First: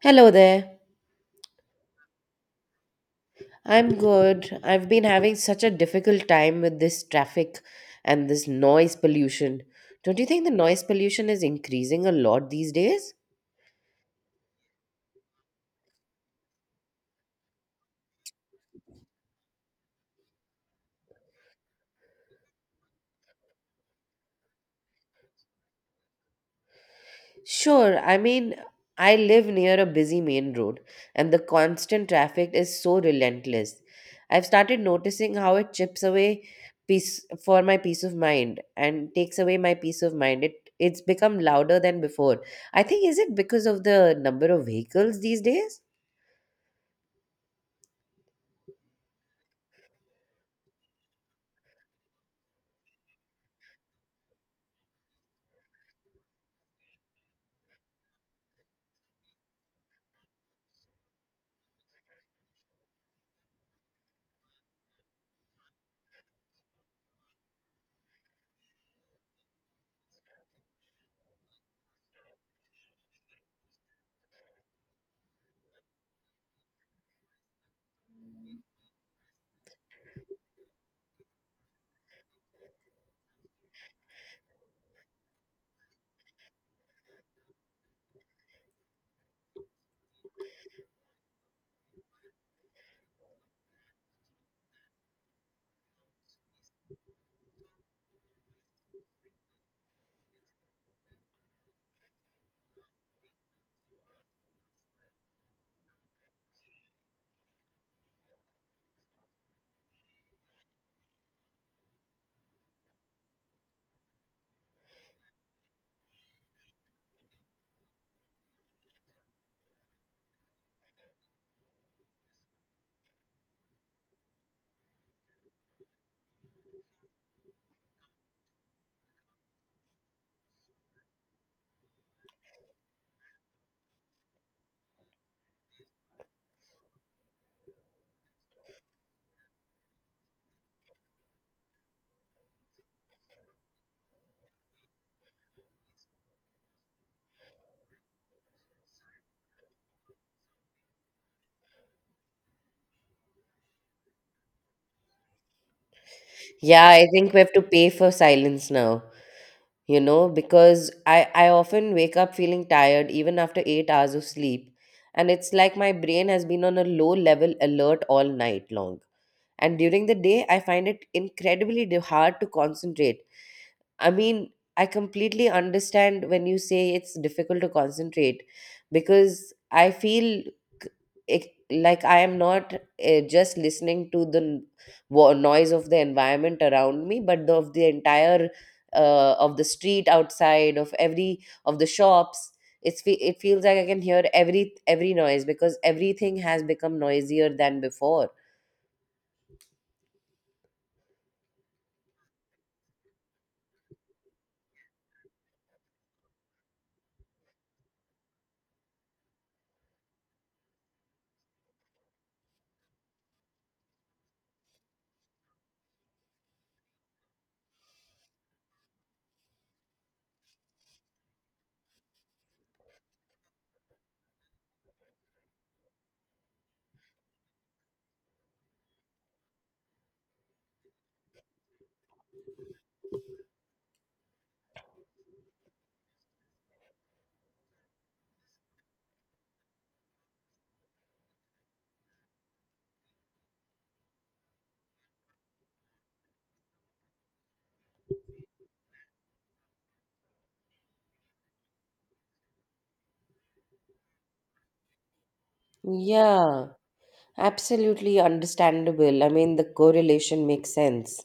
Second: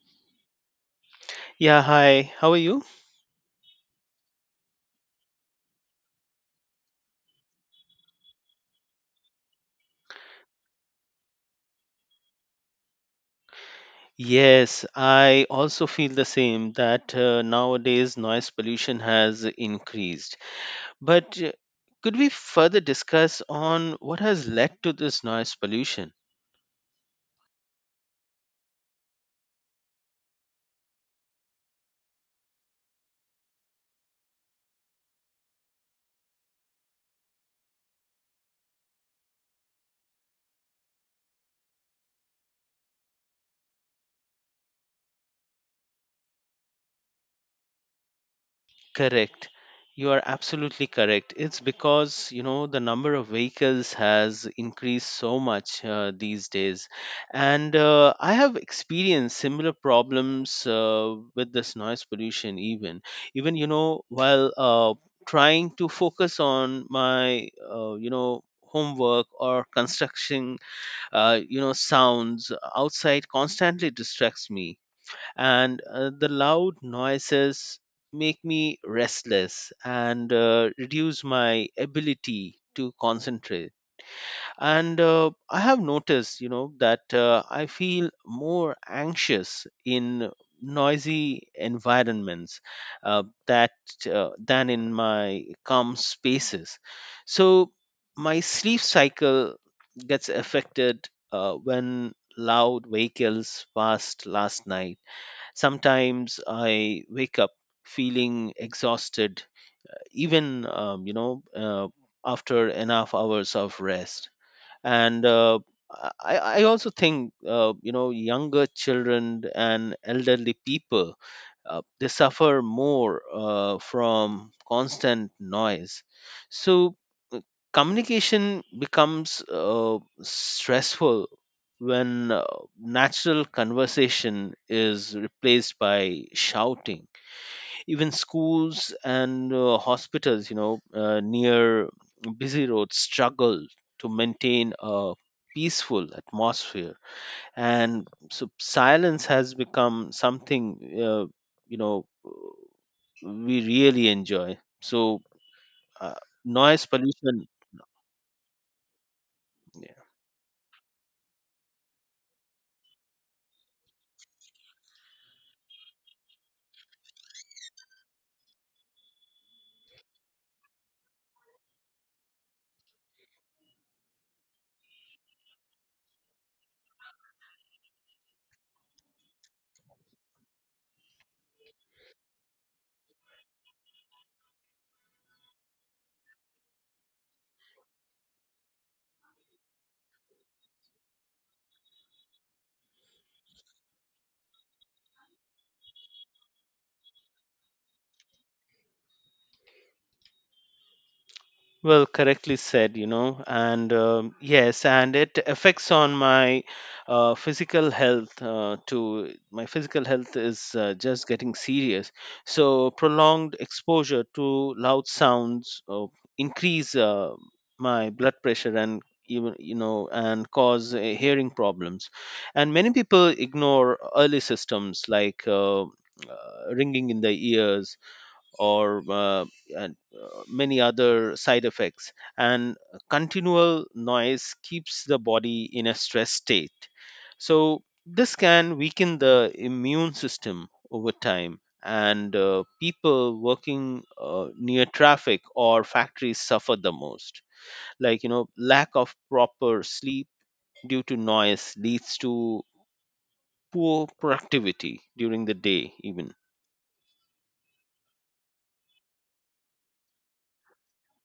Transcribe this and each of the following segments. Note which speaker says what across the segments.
Speaker 1: Hello there.
Speaker 2: Yeah, hi. How are you?
Speaker 1: I'm good. I've been having such a difficult time with this traffic and this noise pollution. Don't you think the noise pollution is increasing a lot these days?
Speaker 2: Yes, I also feel the same that nowadays noise pollution has increased. But could we further discuss on what has led to this noise pollution?
Speaker 1: Sure, I mean, I live near a busy main road and the constant traffic is so relentless. I've started noticing how it chips away peace for my peace of mind and takes away my peace of mind. It's become louder than before. I think, is it because of the number of vehicles these days?
Speaker 2: Correct. You are absolutely correct. It's because, you know, the number of vehicles has increased so much these days. And I have experienced similar problems with this noise pollution, even. Even, you know, while trying to focus on my, homework or construction, sounds outside constantly distracts me and the loud noises make me restless and reduce my ability to concentrate and I have noticed that I feel more anxious in noisy environments that than in my calm spaces so my sleep cycle gets affected when loud vehicles passed last night. Sometimes I wake up feeling exhausted, even after enough hours of rest. And I, I also think younger children and elderly people they suffer more from constant noise. So communication becomes stressful when natural conversation is replaced by shouting. Even schools and hospitals near busy roads struggle to maintain a peaceful atmosphere, and so silence has become something uh, you know we really enjoy, so uh, noise
Speaker 1: Yeah, I think we
Speaker 2: pollution.
Speaker 1: have to pay for silence now, you know, because I often wake up feeling tired even after 8 hours of sleep. And it's like my brain has been on a low level alert all night long. And during the day, I find it incredibly hard to concentrate. I mean, I completely understand when you say it's difficult to concentrate because I feel it, like I am not just listening to the noise of the environment around me, but of the entire of the street outside, of every of the shops. It's fe- it feels like I can hear every noise because everything has become noisier than before.
Speaker 2: Well, correctly said, you know, and yes, and it affects on my physical health too. My physical health is just getting serious. So, prolonged exposure to loud sounds increase my blood pressure, and even you know and cause hearing problems. And many people ignore early systems like ringing in the ears or uh, many other side effects, and continual noise keeps the body in a stress state, so this can weaken the immune system over time, and people working near traffic or factories suffer the most, like you know, lack of proper sleep due to noise leads to poor productivity during the day, even.
Speaker 1: Yeah, absolutely understandable. I mean, the correlation makes sense.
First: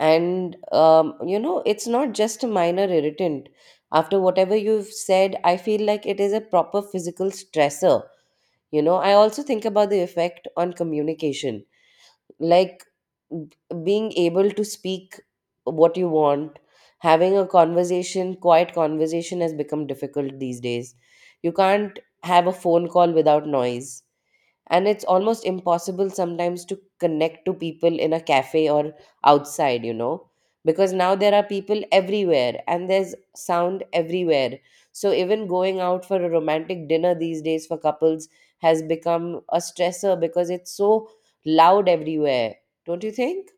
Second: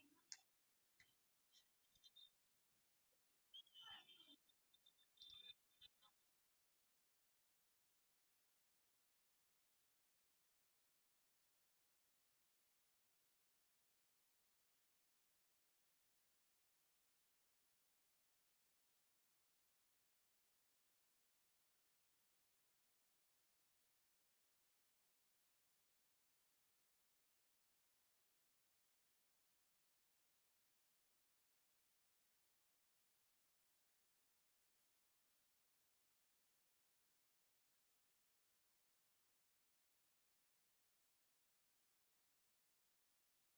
Speaker 1: And you know it's not just a minor irritant. After whatever you've said, I feel like it is a proper physical stressor. You know, I also think about the effect on communication. Like, b- being able to speak what you want, having a conversation, quiet conversation has become difficult these days. You can't have a phone call without noise, and it's almost impossible sometimes to connect to people in a cafe or outside, you know because now there are people everywhere and there's sound everywhere. So even going out for a romantic dinner these days for couples has become a stressor because it's so loud everywhere. Don't you think?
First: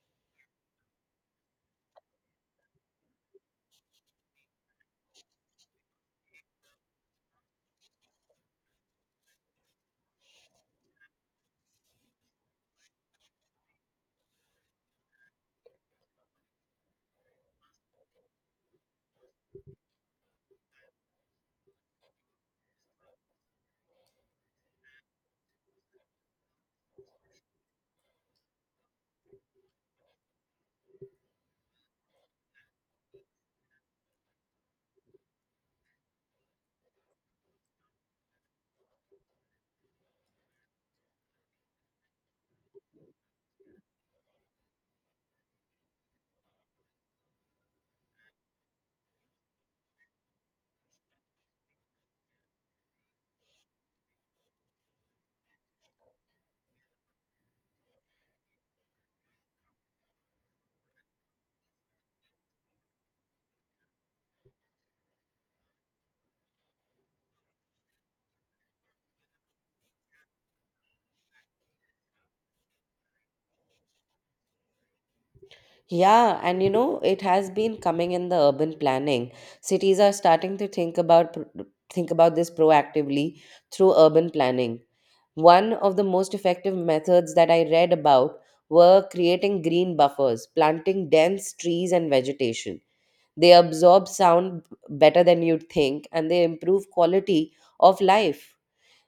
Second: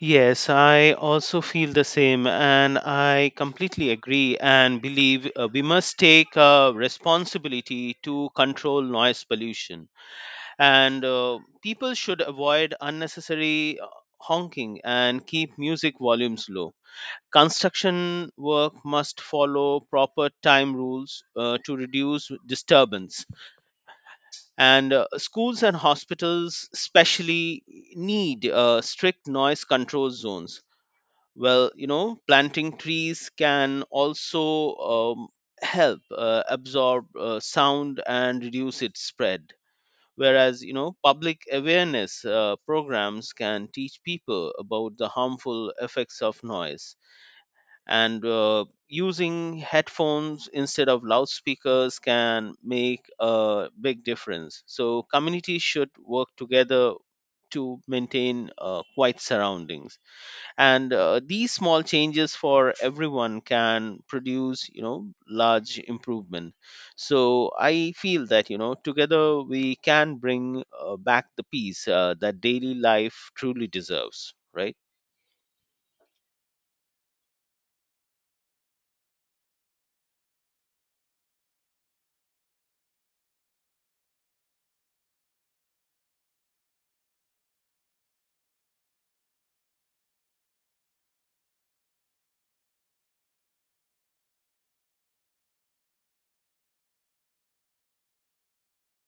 Speaker 2: Yes, I also feel the same, and I completely agree and believe we must take responsibility to control noise pollution. And people should avoid unnecessary honking and keep music volumes low. Construction work must follow proper time rules to reduce disturbance. And schools and hospitals, especially, need strict noise control zones. Well, you know, planting trees can also help absorb sound and reduce its spread, whereas you know, public awareness programs can teach people about the harmful effects of noise, and using headphones instead of loudspeakers can make a big difference. So communities should work together to maintain quiet surroundings, and these small changes for everyone can produce you know large improvement. So I feel that you know together we can bring back the peace that daily life truly deserves, right?
Speaker 1: Yeah, and you know, it has been coming in the urban planning. Cities are starting to think about this proactively through urban planning. One of the most effective methods that I read about were creating green buffers, planting dense trees and vegetation. They absorb sound better than you'd think, and they improve quality of life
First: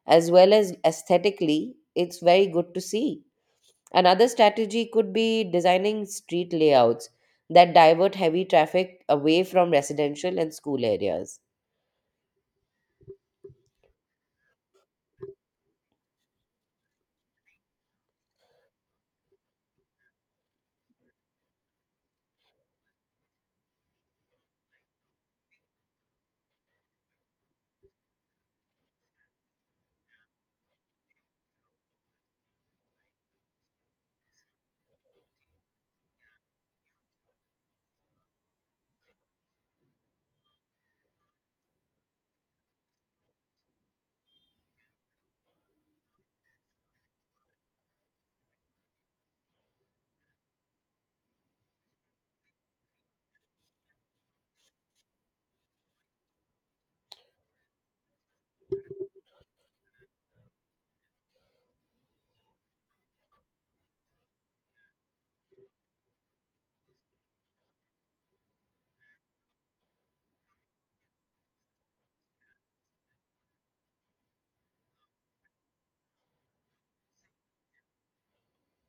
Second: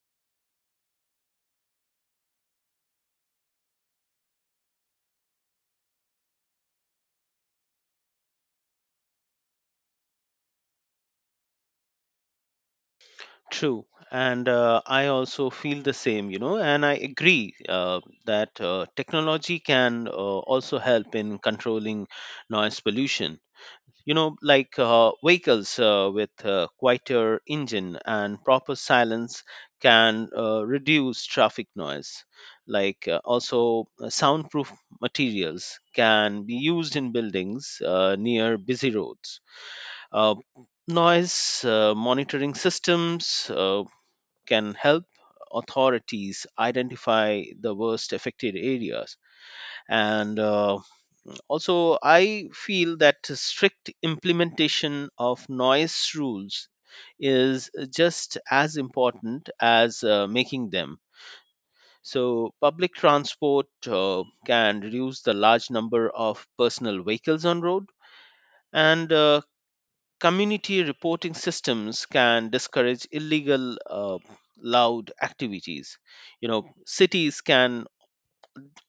Speaker 1: as well as aesthetically. It's very good to see. Another strategy could be designing street layouts that divert heavy traffic away from residential and school areas.
Speaker 2: True, and I also feel the same, you know, and I agree that technology can also help in controlling noise pollution, you know, like vehicles with quieter engine and proper silence can reduce traffic noise. Like also, soundproof materials can be used in buildings near busy roads. Uh, noise monitoring systems can help authorities identify the worst affected areas, and also, I feel that strict implementation of noise rules is just as important as making them. So, public transport can reduce the large number of personal vehicles on road, and community reporting systems can discourage illegal loud activities. You know, cities can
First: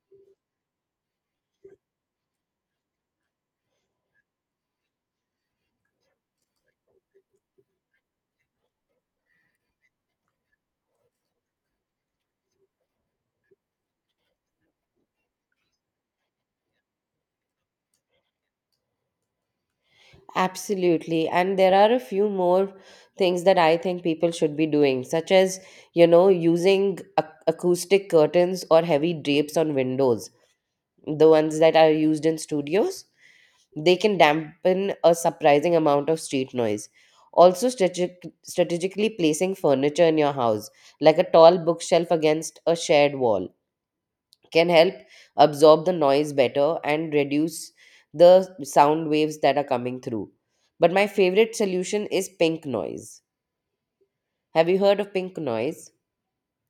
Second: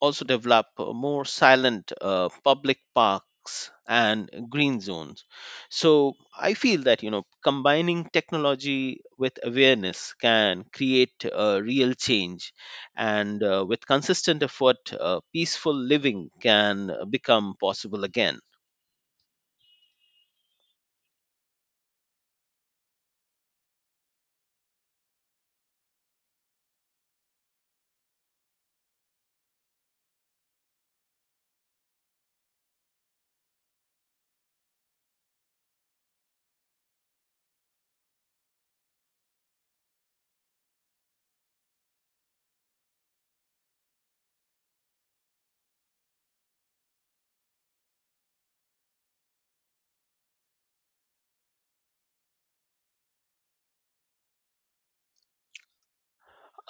Speaker 2: also develop more silent public parks and green zones. So I feel that you know combining technology with awareness can create a real change, and with consistent effort peaceful living can become possible again.
Speaker 1: Absolutely. And there are a few more things that I think people should be doing, such as you know, using acoustic curtains or heavy drapes on windows, the ones that are used in studios. They can dampen a surprising amount of street noise. Also, strategically placing furniture in your house, like a tall bookshelf against a shared wall, can help absorb the noise better and reduce the sound waves that are coming through. But my favorite solution is pink noise. Have you heard of pink noise?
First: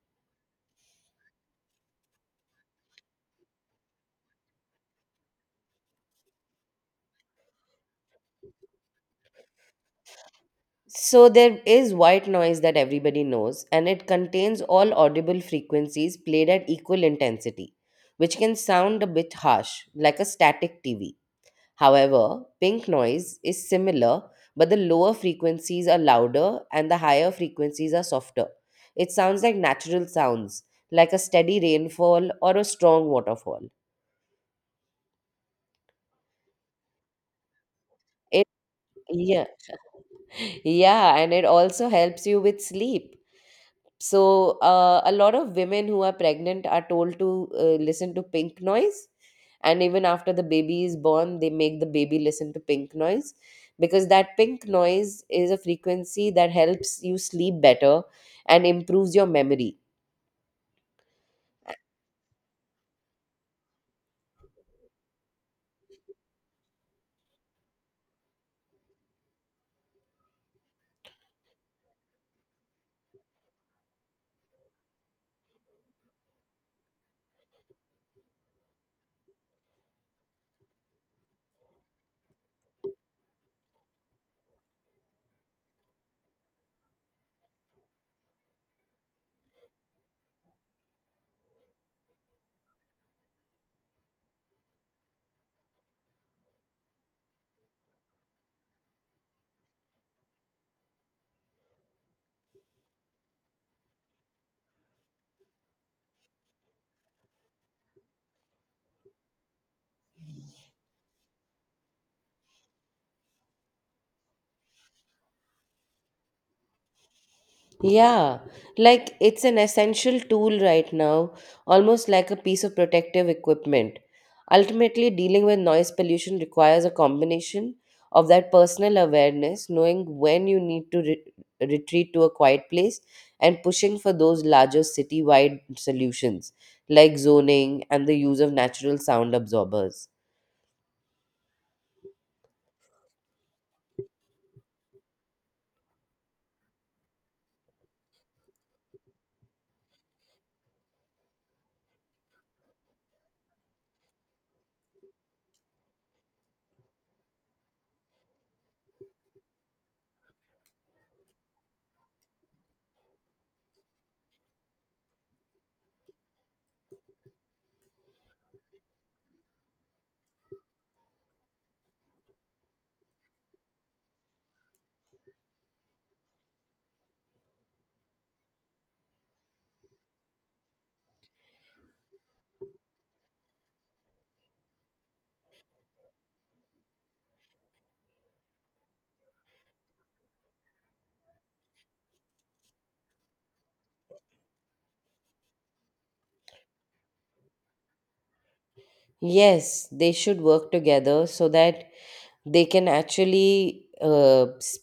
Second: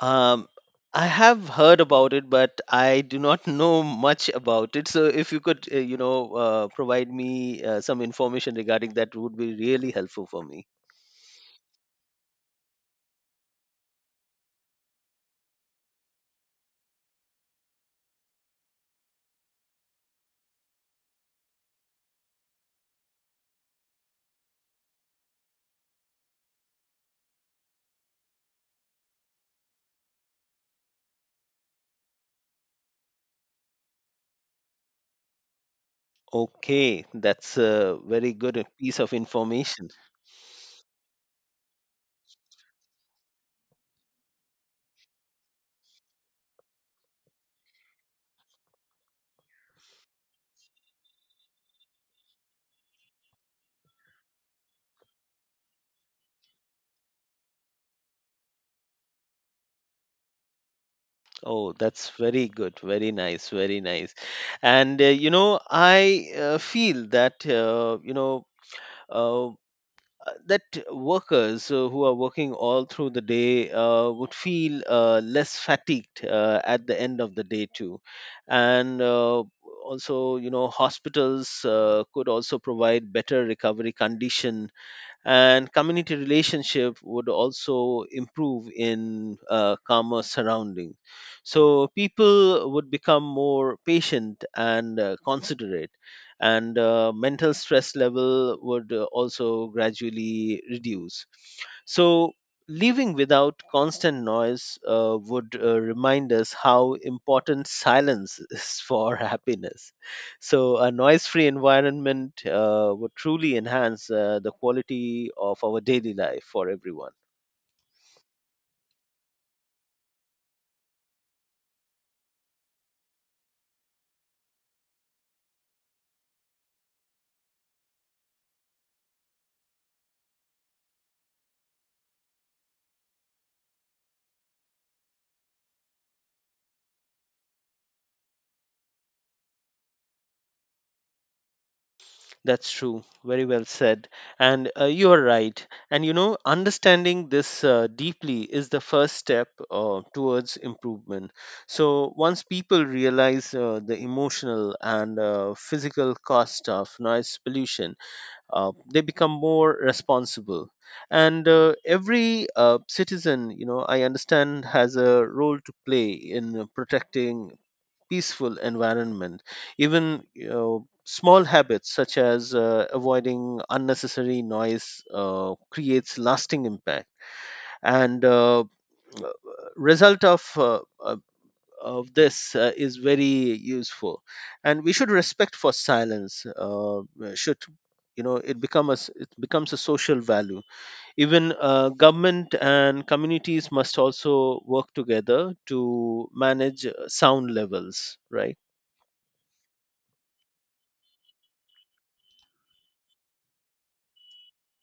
Speaker 2: Um, I have heard about it, but I do not know much about it. So if you could, provide me some information regarding that, would be really helpful for me.
Speaker 1: So there is white noise that everybody knows, and it contains all audible frequencies played at equal intensity, which can sound a bit harsh, like a static TV. However, pink noise is similar, but the lower frequencies are louder and the higher frequencies are softer. It sounds like natural sounds, like a steady rainfall or a strong waterfall.
Speaker 2: Okay, that's a very
Speaker 1: It
Speaker 2: good piece of
Speaker 1: yeah,
Speaker 2: information.
Speaker 1: yeah, and it also helps you with sleep. So, a lot of women who are pregnant are told to listen to pink noise. And even after the baby is born, they make the baby listen to pink noise because that pink noise is a frequency that helps you sleep better and improves your memory.
Speaker 2: Oh, that's very good. Very nice. Very nice. And, I feel that, uh, uh, that workers who are working all through the day would feel less fatigued at the end of the day, too. And also, you know, hospitals could also provide better recovery conditions, and community relationship would also improve in calmer surrounding, so people would become more patient and considerate, and mental stress level would also gradually reduce. So living without constant noise would remind us how important silence is for happiness. So, a noise free environment would truly enhance the quality of our daily life for everyone.
Speaker 1: Yeah, like it's an essential tool right now, almost like a piece of protective equipment. Ultimately, dealing with noise pollution requires a combination of that personal awareness, knowing when you need to retreat to a quiet place, and pushing for those larger city-wide solutions like zoning and the use of natural sound absorbers.
Speaker 2: That's true. Very well said. And you are right. And you know, understanding this deeply is the first step towards improvement. So once people realize the emotional and physical cost of noise pollution, they become more responsible. And every citizen, you know, I understand has a role to play in protecting peaceful environment. Even you know, small habits such as avoiding unnecessary noise creates lasting impact. And Result of this is very useful, and we should respect for silence. Should you know it become a s- It becomes a social value. Even government and communities must also work together to manage sound levels, right?
Speaker 1: Yes, they should work together so that they can actually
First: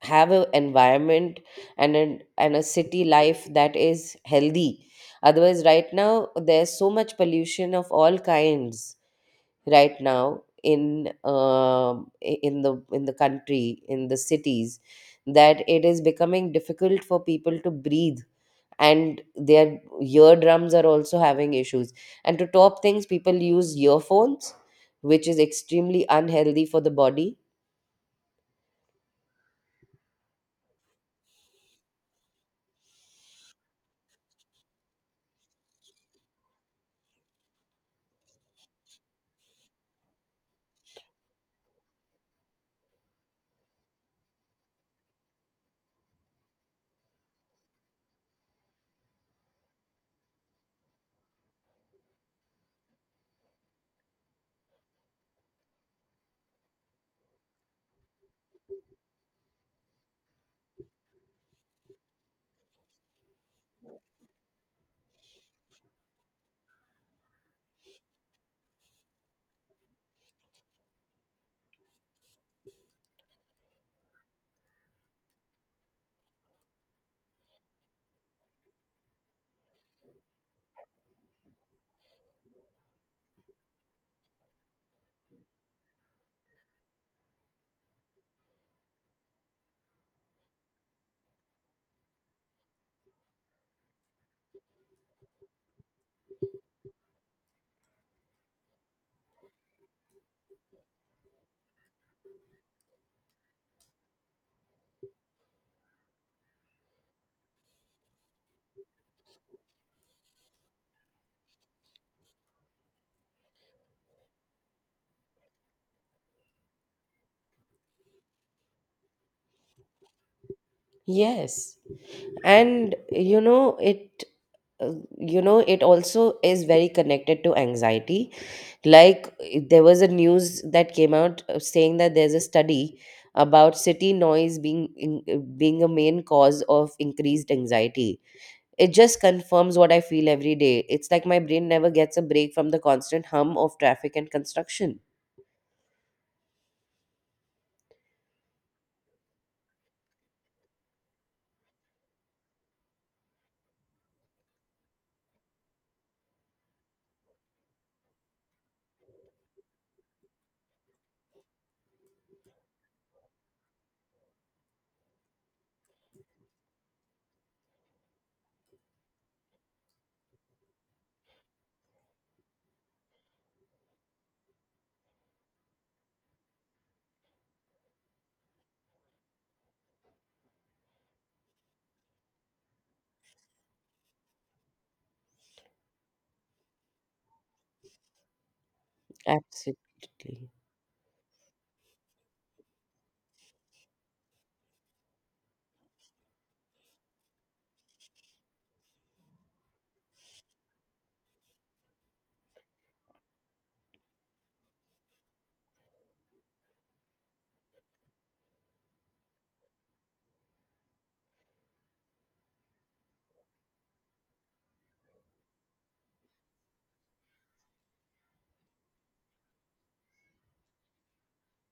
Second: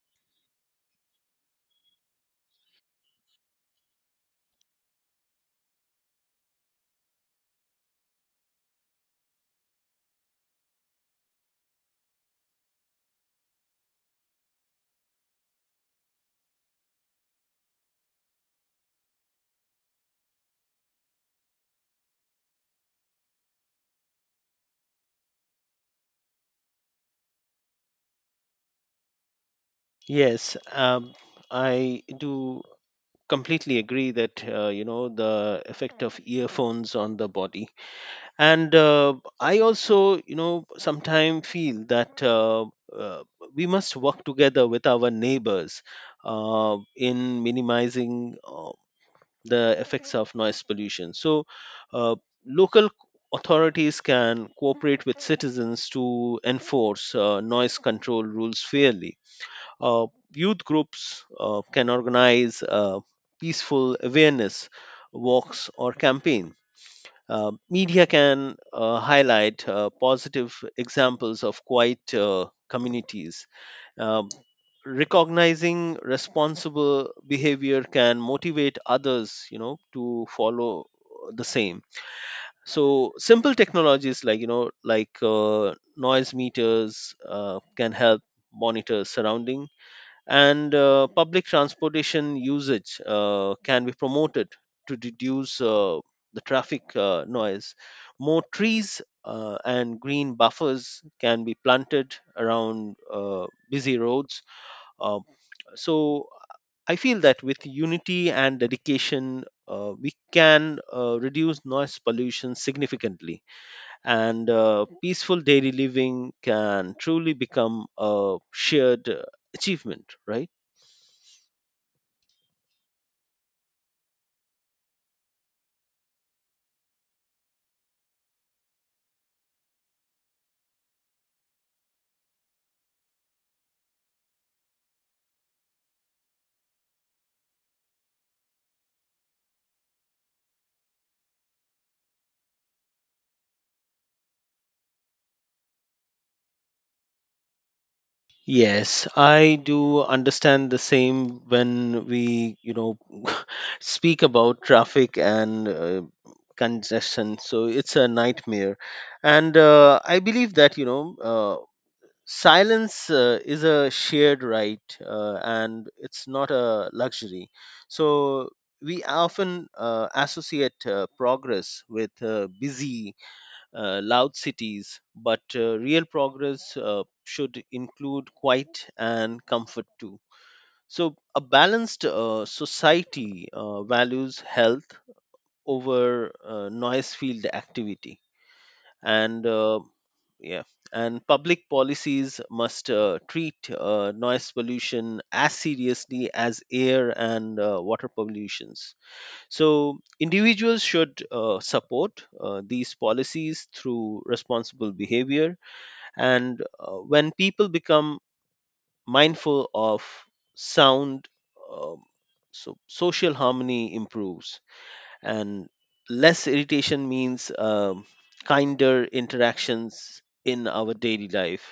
Speaker 1: have an environment and and a city life that is healthy. Otherwise, right now there's so much pollution of all kinds right now in in the country, in the cities, that it is becoming difficult for people to breathe, and their eardrums are also having issues. And to top things, people use earphones, which is extremely unhealthy for the body.
Speaker 2: Yes, I do completely agree that you know the effect of earphones on the body, and I also you know sometimes feel that uh, we must work together with our neighbors in minimizing the effects of noise pollution. So, uh, local authorities can cooperate with citizens to enforce noise control rules fairly. uh, youth groups can organize peaceful awareness walks or campaign. Media can highlight positive examples of quiet communities. Um, recognizing responsible behavior can motivate others, you know, to follow the same. So simple technologies like you know, like noise meters can help monitor surrounding, and public transportation usage can be promoted to reduce the traffic noise. More trees and green buffers can be planted around busy roads. Uh, so I feel that with unity and dedication, we can reduce noise pollution significantly, and peaceful daily living can truly become a shared achievement, right?
Speaker 1: Yes. And uh, you know, it also is very connected to anxiety. Like, there was a news that came out saying that there's a study about city noise being a main cause of increased anxiety. It just confirms what I feel every day. It's like my brain never gets a break from the constant hum of traffic and construction.
Speaker 2: Yes, I do understand the same when we, you know, speak about traffic and congestion. So it's a nightmare. And I believe that, you know, silence is a shared right and it's not a luxury. So we often associate progress with busy loud cities, but real progress should include quiet and comfort too. So, a balanced society values health over noise field activity, and
Speaker 1: Absolutely.
Speaker 2: yeah, and public policies must treat noise pollution as seriously as air and water pollutions. So, individuals should support these policies through responsible behavior. And when people become mindful of sound, uh, so social harmony improves, and less irritation means kinder interactions in our daily life.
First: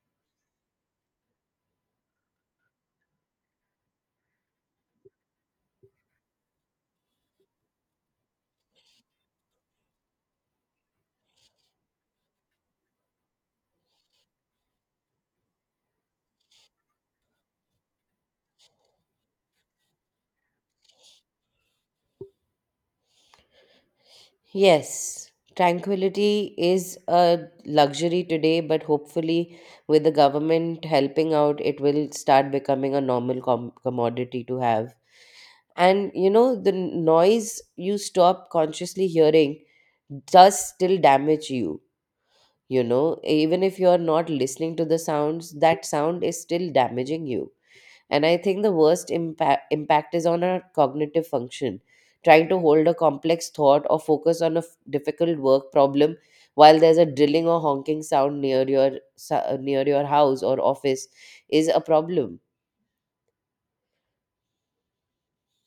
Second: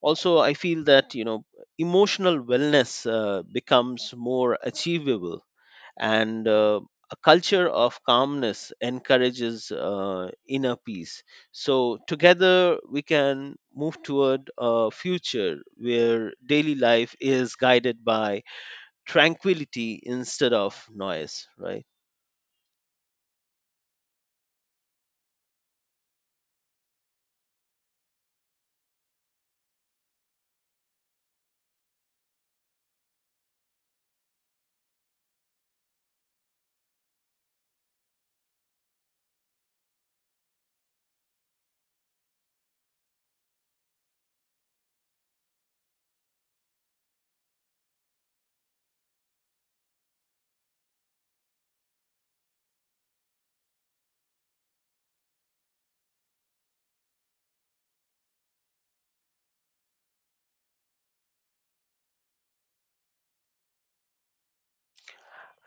Speaker 2: Also, I feel that you know emotional wellness becomes more achievable, and a culture of calmness encourages inner peace. So, together we can move toward a future where daily life is guided by tranquility instead of noise, right?
Speaker 1: Yes, tranquility is a luxury today, but hopefully, with the government helping out, it will start becoming a normal commodity to have. And you know, the noise you stop consciously hearing does still damage you. You know, even if you're not listening to the sounds, that sound is still damaging you. And I think the worst impact is on our cognitive function. Trying to hold a complex thought or focus on a difficult work problem while there's a drilling or honking sound near your near your house or office is a problem.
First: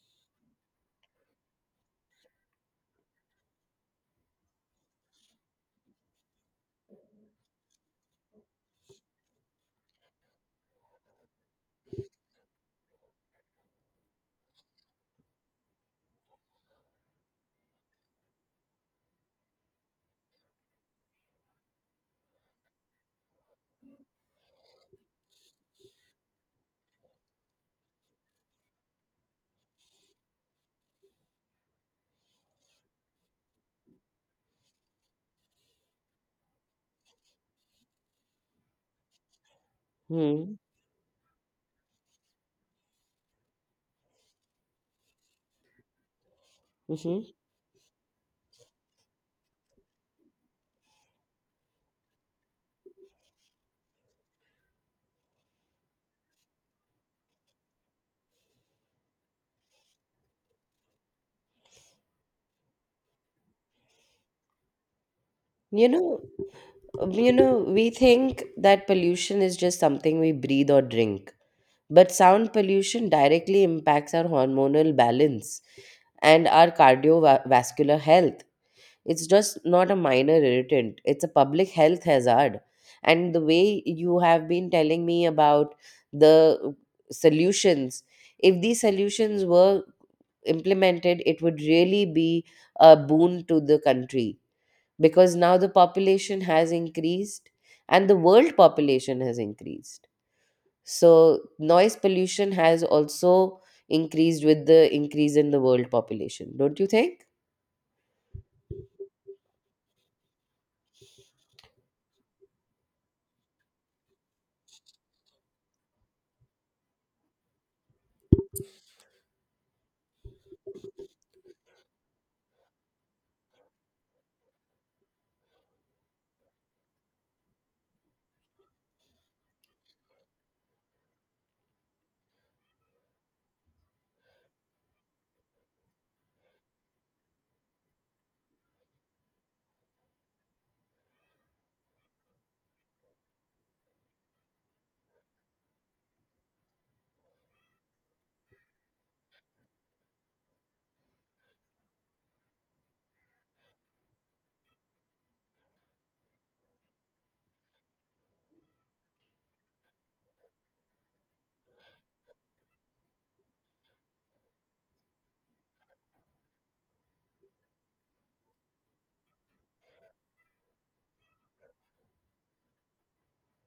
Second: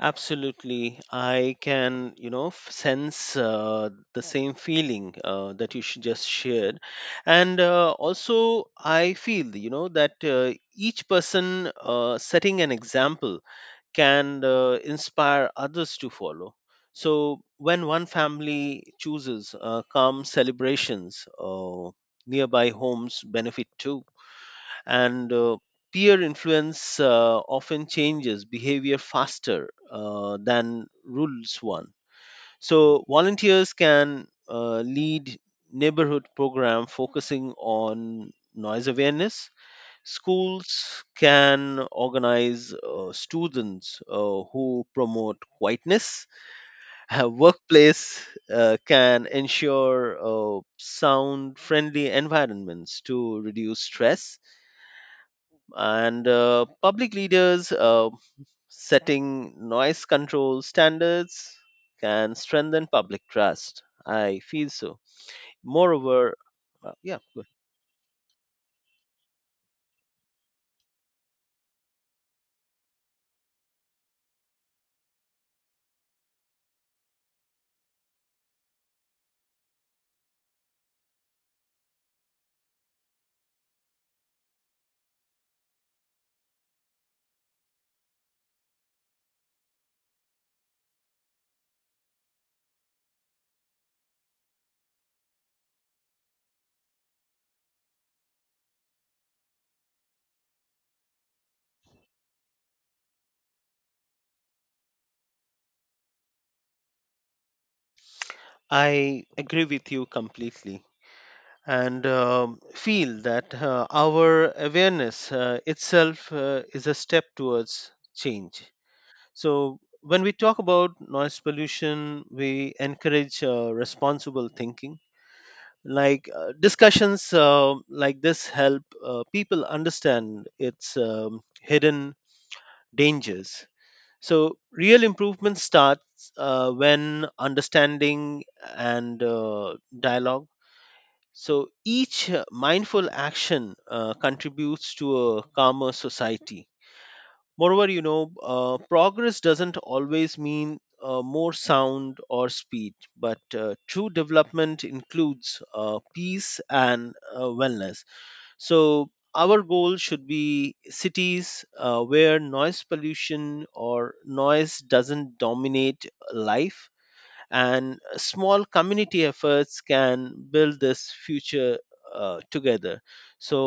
Speaker 2: Absolutely. I can, you know, sense the same feeling that you just shared. And also, I feel, you know, that each person setting an example can inspire others to follow. So, when one family chooses calm celebrations, nearby homes benefit too. And peer influence often changes behavior faster than rules one. So, volunteers can lead neighborhood program focusing on noise awareness.
Speaker 1: Hmm.
Speaker 2: Schools can organize students who promote quietness.
Speaker 1: Hmm.
Speaker 2: Workplace can ensure sound friendly environments to reduce stress. And public leaders setting noise control standards can strengthen public trust. I feel so.
Speaker 1: You know,
Speaker 2: Moreover, yeah,
Speaker 1: you
Speaker 2: go ahead.
Speaker 1: know, we think that pollution is just something we breathe or drink, but sound pollution directly impacts our hormonal balance and our cardiovascular health. It's just not a minor irritant, it's a public health hazard. And the way you have been telling me about the solutions, if these solutions were implemented, it would really be a boon to the country, because now the population has increased and the world population has increased. So noise pollution has also increased with the increase in the world population, don't you think?
Speaker 2: I agree with you completely. And feel that our awareness itself is a step towards change. So, when we talk about noise pollution, we encourage responsible thinking. Like discussions like this help people understand its hidden dangers. So, real improvement starts when understanding and dialogue, so each mindful action contributes to a calmer society. Moreover, you know, progress doesn't always mean more sound or speed, but true development includes peace and wellness. So our goal should be cities where noise pollution or noise doesn't dominate life, and small community efforts can build this future together. So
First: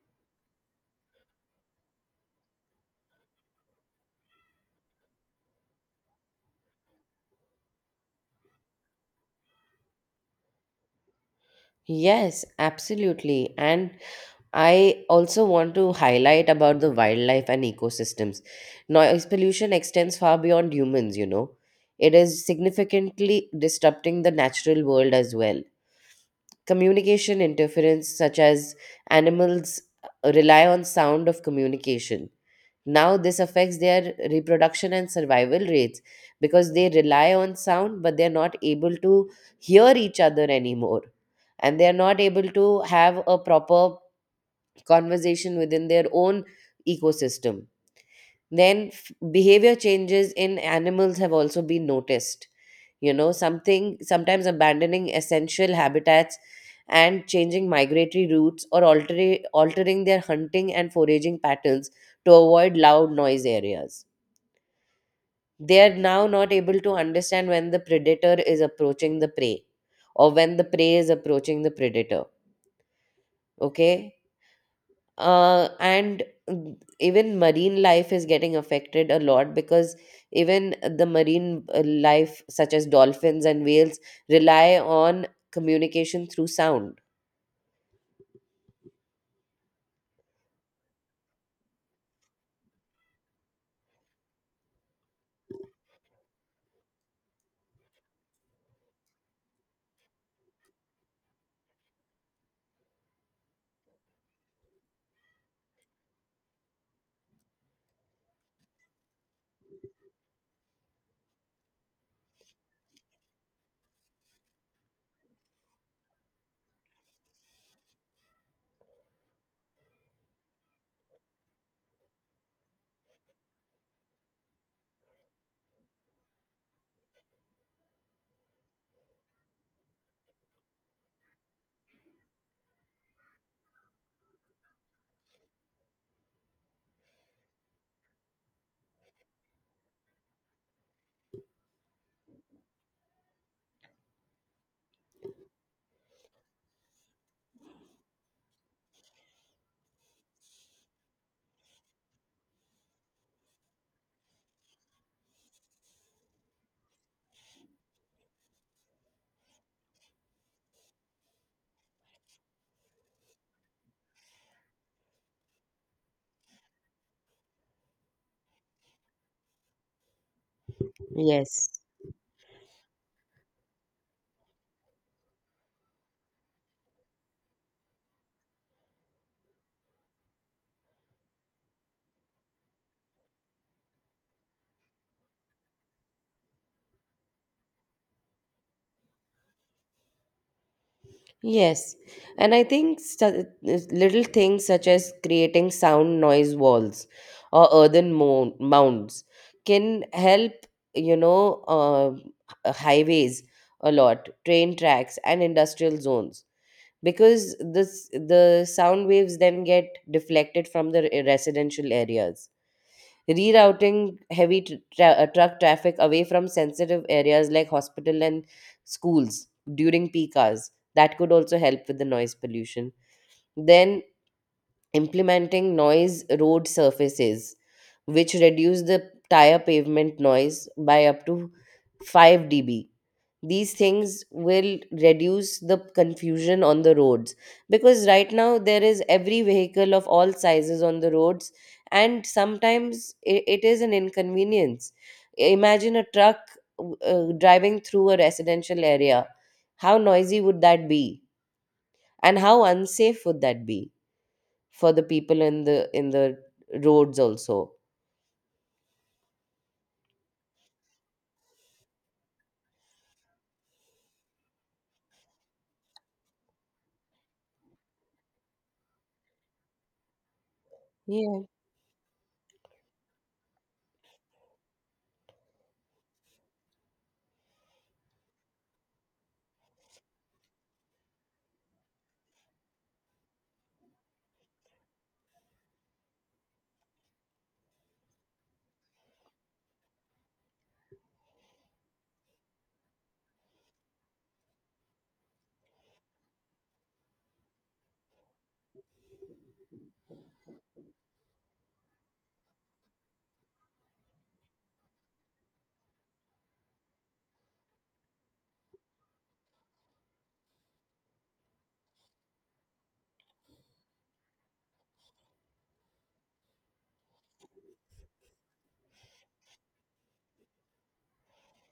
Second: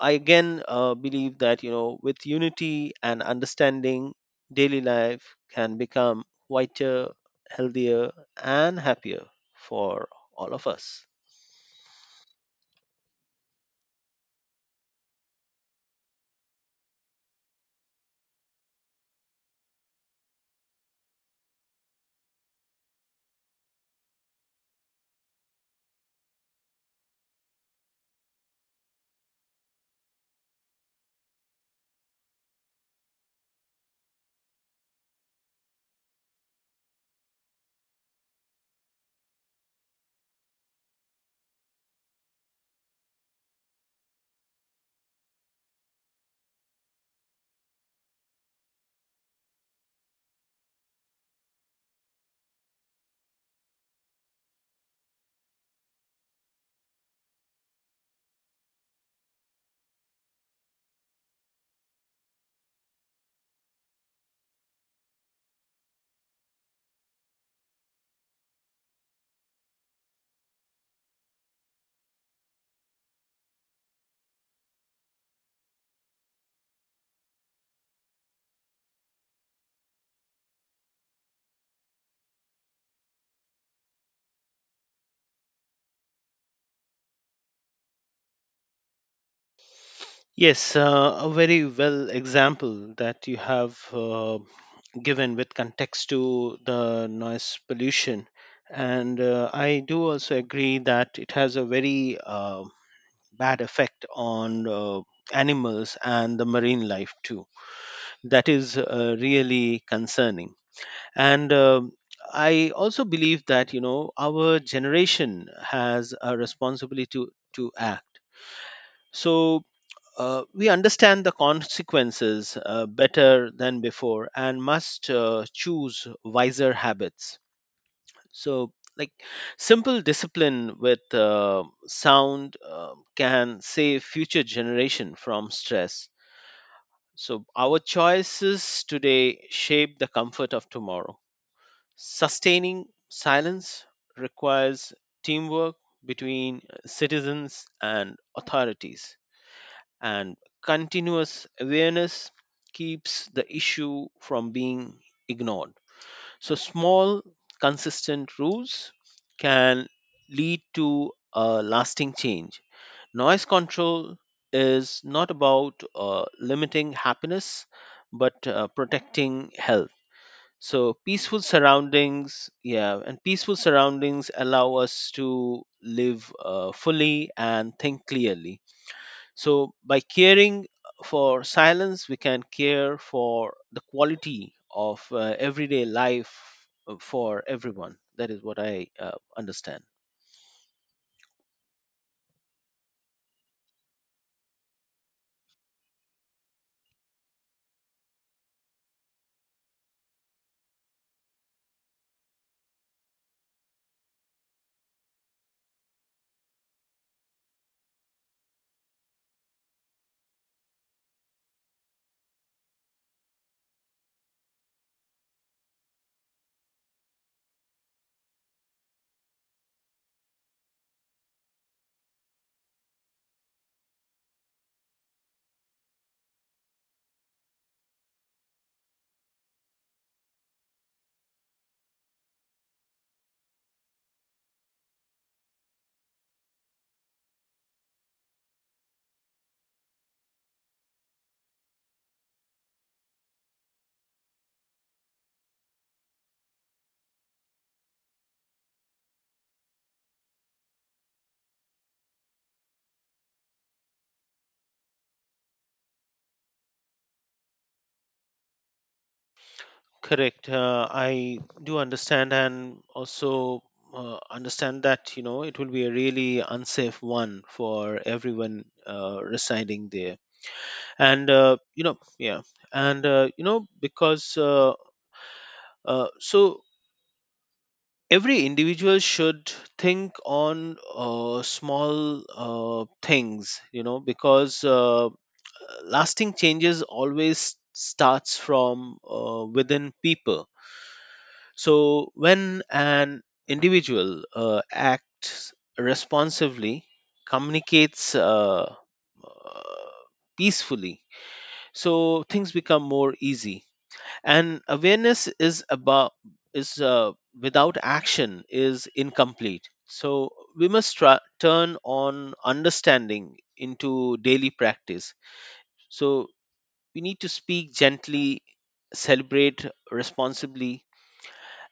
Speaker 2: I again believe that with unity and understanding, daily life can become whiter, healthier, and happier for all of us.
Speaker 1: Yes, absolutely. And I also want to highlight about the wildlife and ecosystems. Noise pollution extends far beyond humans. You know. It is significantly disrupting the natural world as well. Communication interference, such as animals rely on sound of communication. Now, this affects their reproduction and survival rates, because they rely on sound, but they're not able to hear each other anymore, and they are not able to have a proper conversation within their own ecosystem. Then behavior changes in animals have also been noticed. You know, something sometimes abandoning essential habitats and changing migratory routes, or altering their hunting and foraging patterns to avoid loud noise areas. They are now not able to understand when the predator is approaching the prey, or when the prey is approaching the predator. Okay. And, even marine life is getting affected a lot, because even the marine life such as dolphins and whales rely on communication through sound.
Speaker 2: Yes, a very well example that you have given with context to the noise pollution. And I do also agree that it has a very bad effect on animals and the marine life too. That is really concerning. And I also believe that our generation has a responsibility to act. So we understand the consequences better than before and must choose wiser habits. So like, simple discipline with sound can save future generation from stress. So our choices today shape the comfort of tomorrow. Sustaining silence requires teamwork between citizens and authorities, and continuous awareness keeps the issue from being ignored. So, small, consistent rules can lead to a lasting change. Noise control is not about limiting happiness but protecting health. So, peaceful
Speaker 1: Yes.
Speaker 2: surroundings, yeah, and peaceful surroundings allow us to live fully and think clearly. So, by caring for silence, we can care for the quality of everyday life for everyone. That is what I understand.
Speaker 1: Yes. And I think little things such as creating sound noise walls or mounds can help you know highways a lot, train tracks and industrial zones, because this the sound waves then get deflected from the residential areas. Rerouting heavy truck traffic away from sensitive areas like hospital and schools during peak hours, that could also help with the noise pollution. Then implementing noise road surfaces, which reduce the tire pavement noise by up to 5 dB. These things will reduce the confusion on the roads, because right now there is every vehicle of all sizes on the roads, and sometimes it is an inconvenience. Imagine a truck driving through a residential area. How noisy would that be, and how unsafe would that be for the people in the roads also.
Speaker 2: Correct. I do understand and also understand that, you know, it will be a really unsafe one for everyone residing there. And,
Speaker 1: Yeah.
Speaker 2: you know, yeah. And, so every individual should think on small things, you know, because lasting changes always starts from within people. So, when an individual acts responsively, communicates uh, peacefully, so things become more easy. And awareness is about is without action is incomplete. So we must try, turn on understanding into daily practice. So we need to speak gently, celebrate responsibly,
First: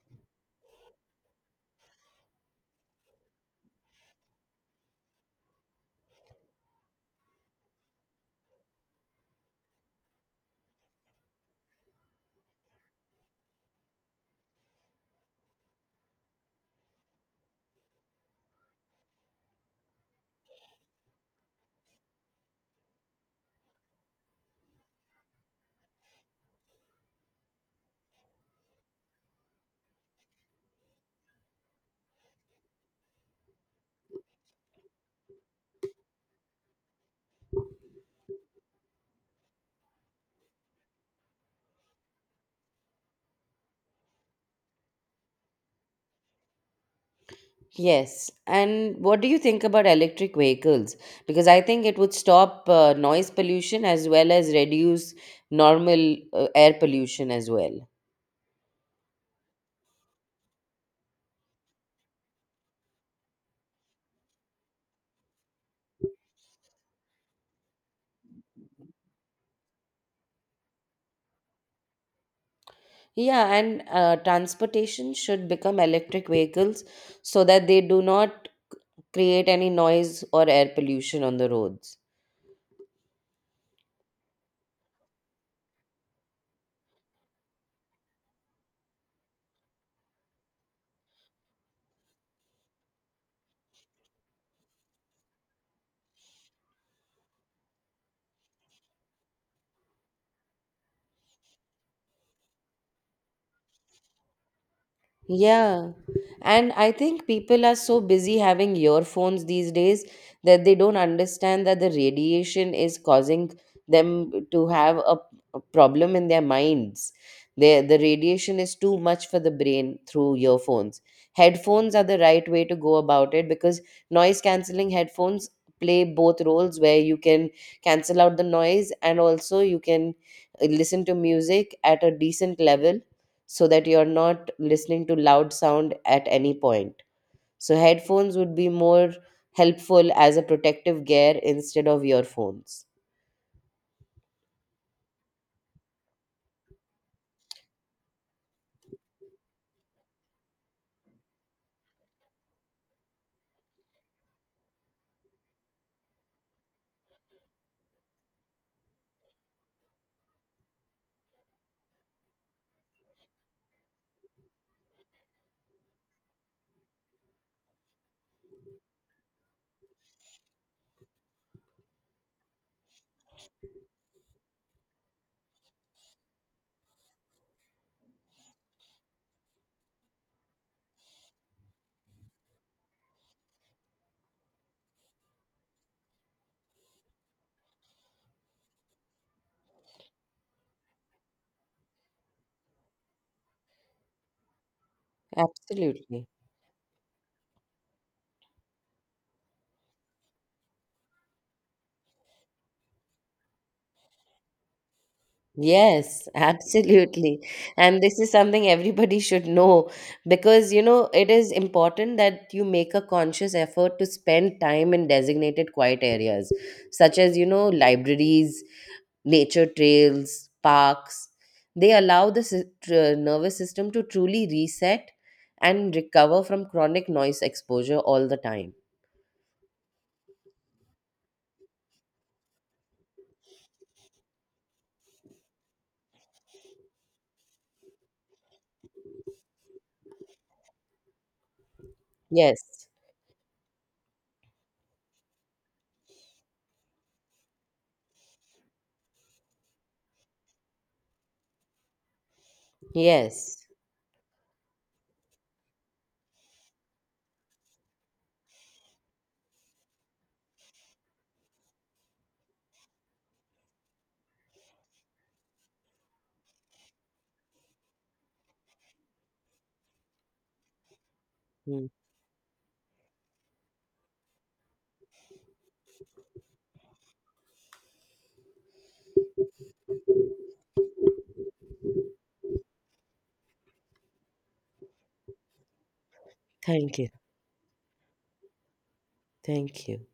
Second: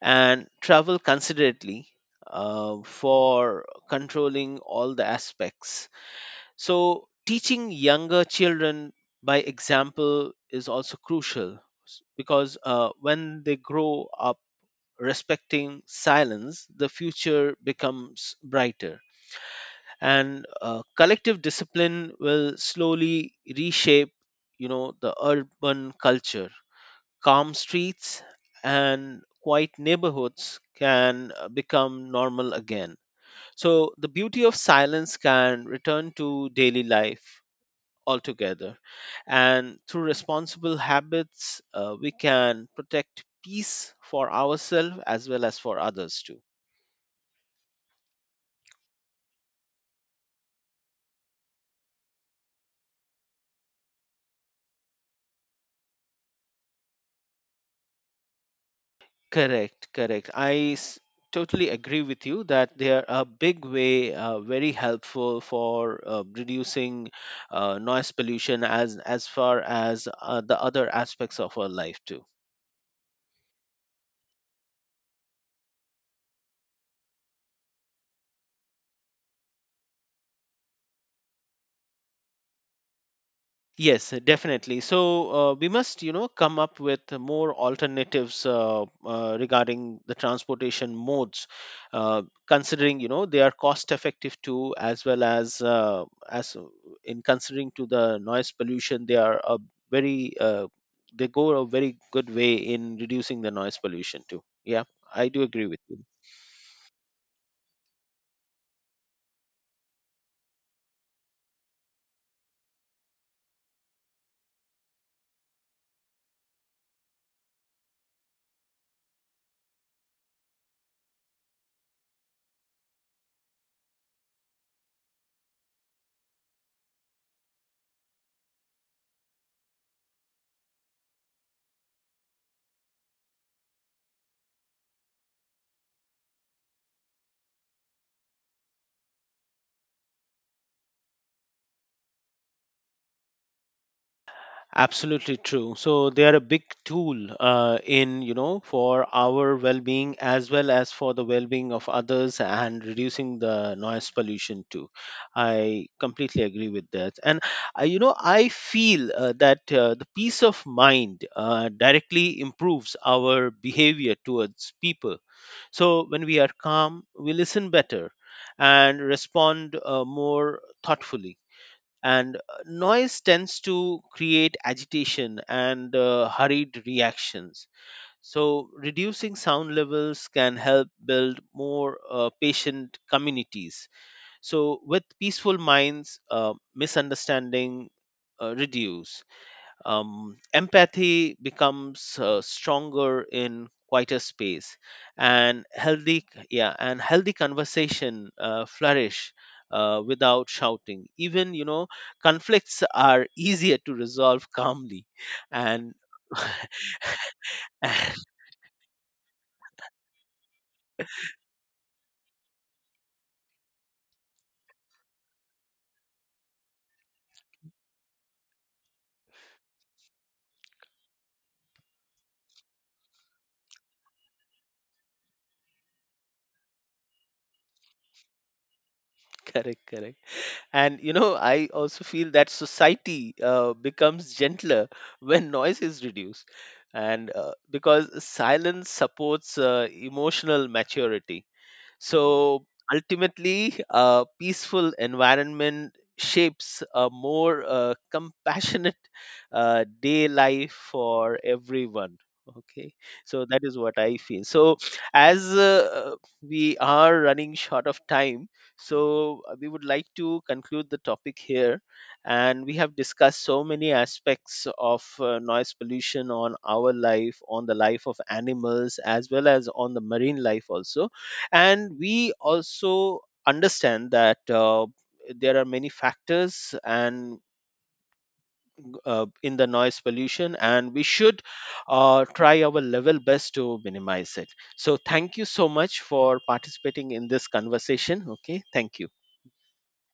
Speaker 2: and travel considerately for controlling all the aspects. So, teaching younger children by example is also crucial because when they grow up respecting silence, the future becomes brighter. And collective discipline will slowly reshape, you know, the urban culture. Calm streets and quiet neighborhoods can become normal again. So the beauty of silence can return to daily life altogether. And through responsible habits, we can protect peace for ourselves as well as for others too.
Speaker 1: Yes. And what do you think about electric vehicles? Because I think it would stop noise pollution as well as reduce normal air pollution as well.
Speaker 2: Correct, correct. Totally agree with you that they are a big way, very helpful for reducing noise pollution as far as the other aspects of our life too.
Speaker 1: Yeah, and transportation should become electric vehicles so that they do not create any noise or air pollution on the roads.
Speaker 2: Yes, definitely. So we must, you know, come up with more alternatives regarding the transportation modes, uh, considering, you know, they are cost effective too, as well as as uh, in considering to the noise pollution, they are a very they go a very good way in reducing the noise pollution too. Yeah, I do agree with
Speaker 1: Yeah.
Speaker 2: you.
Speaker 1: And I think people are so busy having earphones these days that they don't understand that the radiation is causing them to have a problem in their minds. They, the radiation is too much for the brain through earphones. Headphones are the right way to go about it, because noise cancelling headphones play both roles, where you can cancel out the noise and also you can listen to music at a decent level so that you're not listening to loud sound at any point. So headphones would be more helpful as a protective gear instead of earphones.
Speaker 2: Absolutely true. So they are a big tool in, you know, for our well-being as well as for the well-being of others and reducing the noise pollution too. I completely agree with that. And I feel that the peace of mind directly improves our behavior towards people. So when we are calm, we listen better and respond more thoughtfully. And noise tends to create agitation and hurried reactions. So reducing sound levels can help build more patient communities. So with peaceful minds, misunderstanding reduce. Empathy becomes stronger in quieter space. And healthy
Speaker 1: Absolutely.
Speaker 2: yeah and healthy conversation flourish without shouting. Even, you know, conflicts are easier to resolve calmly. And
Speaker 1: Yes, absolutely. And
Speaker 2: and
Speaker 1: this is something everybody should know, because you know, it is important that you make a conscious effort to spend time in designated quiet areas, such as you know, libraries, nature trails, parks. They allow the nervous system to truly reset and recover from chronic noise exposure all the time.
Speaker 2: correct, correct. And you know, I also feel that society becomes gentler when noise is reduced. And because silence supports emotional maturity. So
Speaker 1: Yes,
Speaker 2: ultimately, a peaceful environment shapes a more compassionate day life for everyone. Okay, so that
Speaker 1: yes.
Speaker 2: is what I feel. So, as we are running short of time, so we would like to conclude the topic here. And we have discussed so many aspects of noise pollution on our life, on the life of animals, as well as on the marine life also.
Speaker 1: Mm.
Speaker 2: And we also understand that there are many factors and in the noise pollution, and we should try our level best to minimize it. So thank you so much for
Speaker 1: Thank you.
Speaker 2: participating in this conversation. Okay, thank you.
Speaker 1: Thank you.